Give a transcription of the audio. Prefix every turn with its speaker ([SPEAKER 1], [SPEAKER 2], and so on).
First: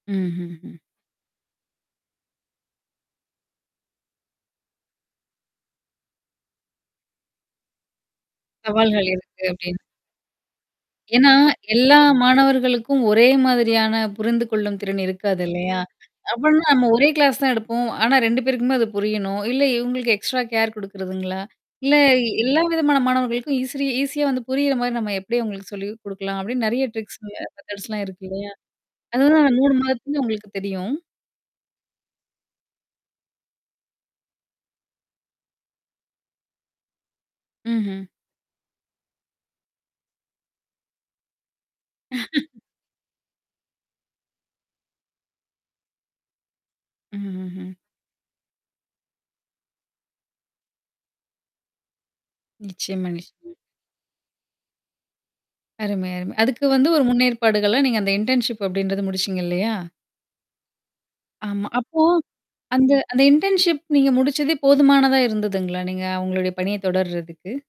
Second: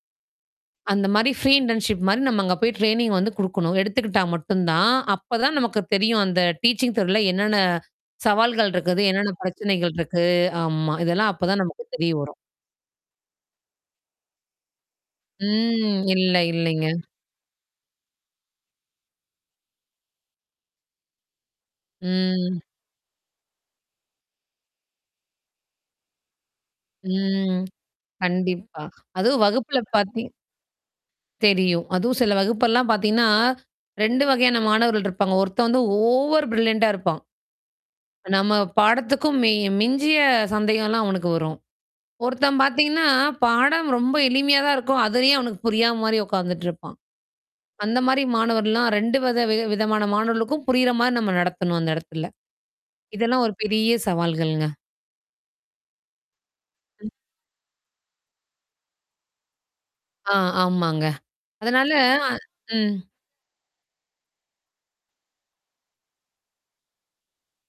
[SPEAKER 1] ம்ஹ்ம்ஹ்ம்.
[SPEAKER 2] அந்த மாரி free internship மாரி நம்ம அங்க போய் ட்ரெய்னிங் வந்து குடுக்கணும். எடுத்துக்கிட்டா மட்டும் தான், அப்ப தான் நமக்கு தெரியும். அந்த டீச்சிங் துறையில என்னென்ன சவால்கள் இருக்குது.
[SPEAKER 1] சவால்கள்
[SPEAKER 2] என்னென்ன
[SPEAKER 1] இருக்கு அப்டின்
[SPEAKER 2] பிரச்சனைகள் இருக்கு ஆமா.
[SPEAKER 1] ஏன்னா
[SPEAKER 2] இதெல்லாம் அப்ப தான் நமக்கு
[SPEAKER 1] எல்லா
[SPEAKER 2] தெரிய வரும்.
[SPEAKER 1] மாணவர்களுக்கும் ஒரே மாதிரியான புரிந்து கொள்ளும் திறன் இருக்காது இல்லையா?
[SPEAKER 2] ம். இல்ல,
[SPEAKER 1] அப்டின்னா
[SPEAKER 2] இல்லைங்க.
[SPEAKER 1] நம்ம 1 கிளாஸ் தான் எடுப்போம். ஆனா 2 பேருக்குமே அது புரியணும். இல்ல இவங்களுக்கு எக்ஸ்ட்ரா கேர் குடுக்குறதுங்களா? இல்ல எல்லா
[SPEAKER 2] ம்.
[SPEAKER 1] விதமான மாணவர்களுக்கும் ஈஸிரி ஈஸியா வந்து புரியிற மாரி நம்ம எப்டி அவங்களுக்கு சொல்லி குடுக்கலாம் அப்டின்னு நெறைய ட்ரிக்ஸ்
[SPEAKER 2] ம்.
[SPEAKER 1] மெதர்ட்ஸ்லாம் இருக்கு இல்லையா?
[SPEAKER 2] கண்டிப்பா. அதுவும்
[SPEAKER 1] அதுதான் 3
[SPEAKER 2] வகுப்பில
[SPEAKER 1] மாதத்துல
[SPEAKER 2] பார்த்தீங்
[SPEAKER 1] உங்களுக்கு தெரியும்.
[SPEAKER 2] தெரியும். அதுவும் சில வகுப்பெல்லாம் பார்த்தீங்கன்னா 2 வகையான மாணவர்கள் இருப்பாங்க. ஒருத்தன் வந்து ஓவர் பரில்லண்டா இருப்பான்.
[SPEAKER 1] ம்ஹ்ம்.
[SPEAKER 2] நம்ம பாடத்துக்கும் மி மிஞ்சிய சந்தேகம்லாம் அவனுக்கு வரும். ஒருத்தன் பார்த்தீங்கன்னா, பாடம் ரொம்ப எளிமையா தான் இருக்கும். அதுலயே அவனுக்கு புரியாத மாரி உட்காந்துட்டு இருப்பான்.
[SPEAKER 1] ம்ஹ்ம்ஹ்ம்.
[SPEAKER 2] அந்த மாரி மாணவர்லாம் 2 வித வி விதமான மாணவர்களுக்கும் புரியிற மாரி நம்ம நடத்தணும் அந்த இடத்துல.
[SPEAKER 1] நிச்சியமா,
[SPEAKER 2] இதெல்லாம்
[SPEAKER 1] நிச்சியமா.
[SPEAKER 2] ஒரு பெரிய சவால்கள்ங்க?
[SPEAKER 1] அருமை, அருமை. அதுக்கு வந்து ஒரு முன்னேற்பாடுகளா நீங்க அந்த இன்டர்ன்ஷிப் அப்டின்றது முடிச்சீங்க இல்லையா?
[SPEAKER 2] ஆ, ஆமாங்க.
[SPEAKER 1] ஆமா.
[SPEAKER 2] அதனால
[SPEAKER 1] அப்போ அந்த
[SPEAKER 2] ம்.
[SPEAKER 1] அந்த இன்டர்ன்ஷிப் நீங்க முடிச்சதே போதுமானதா இருந்ததுங்களா? நீங்க உங்களுடைய பணிய தொடர்றதுக்கு?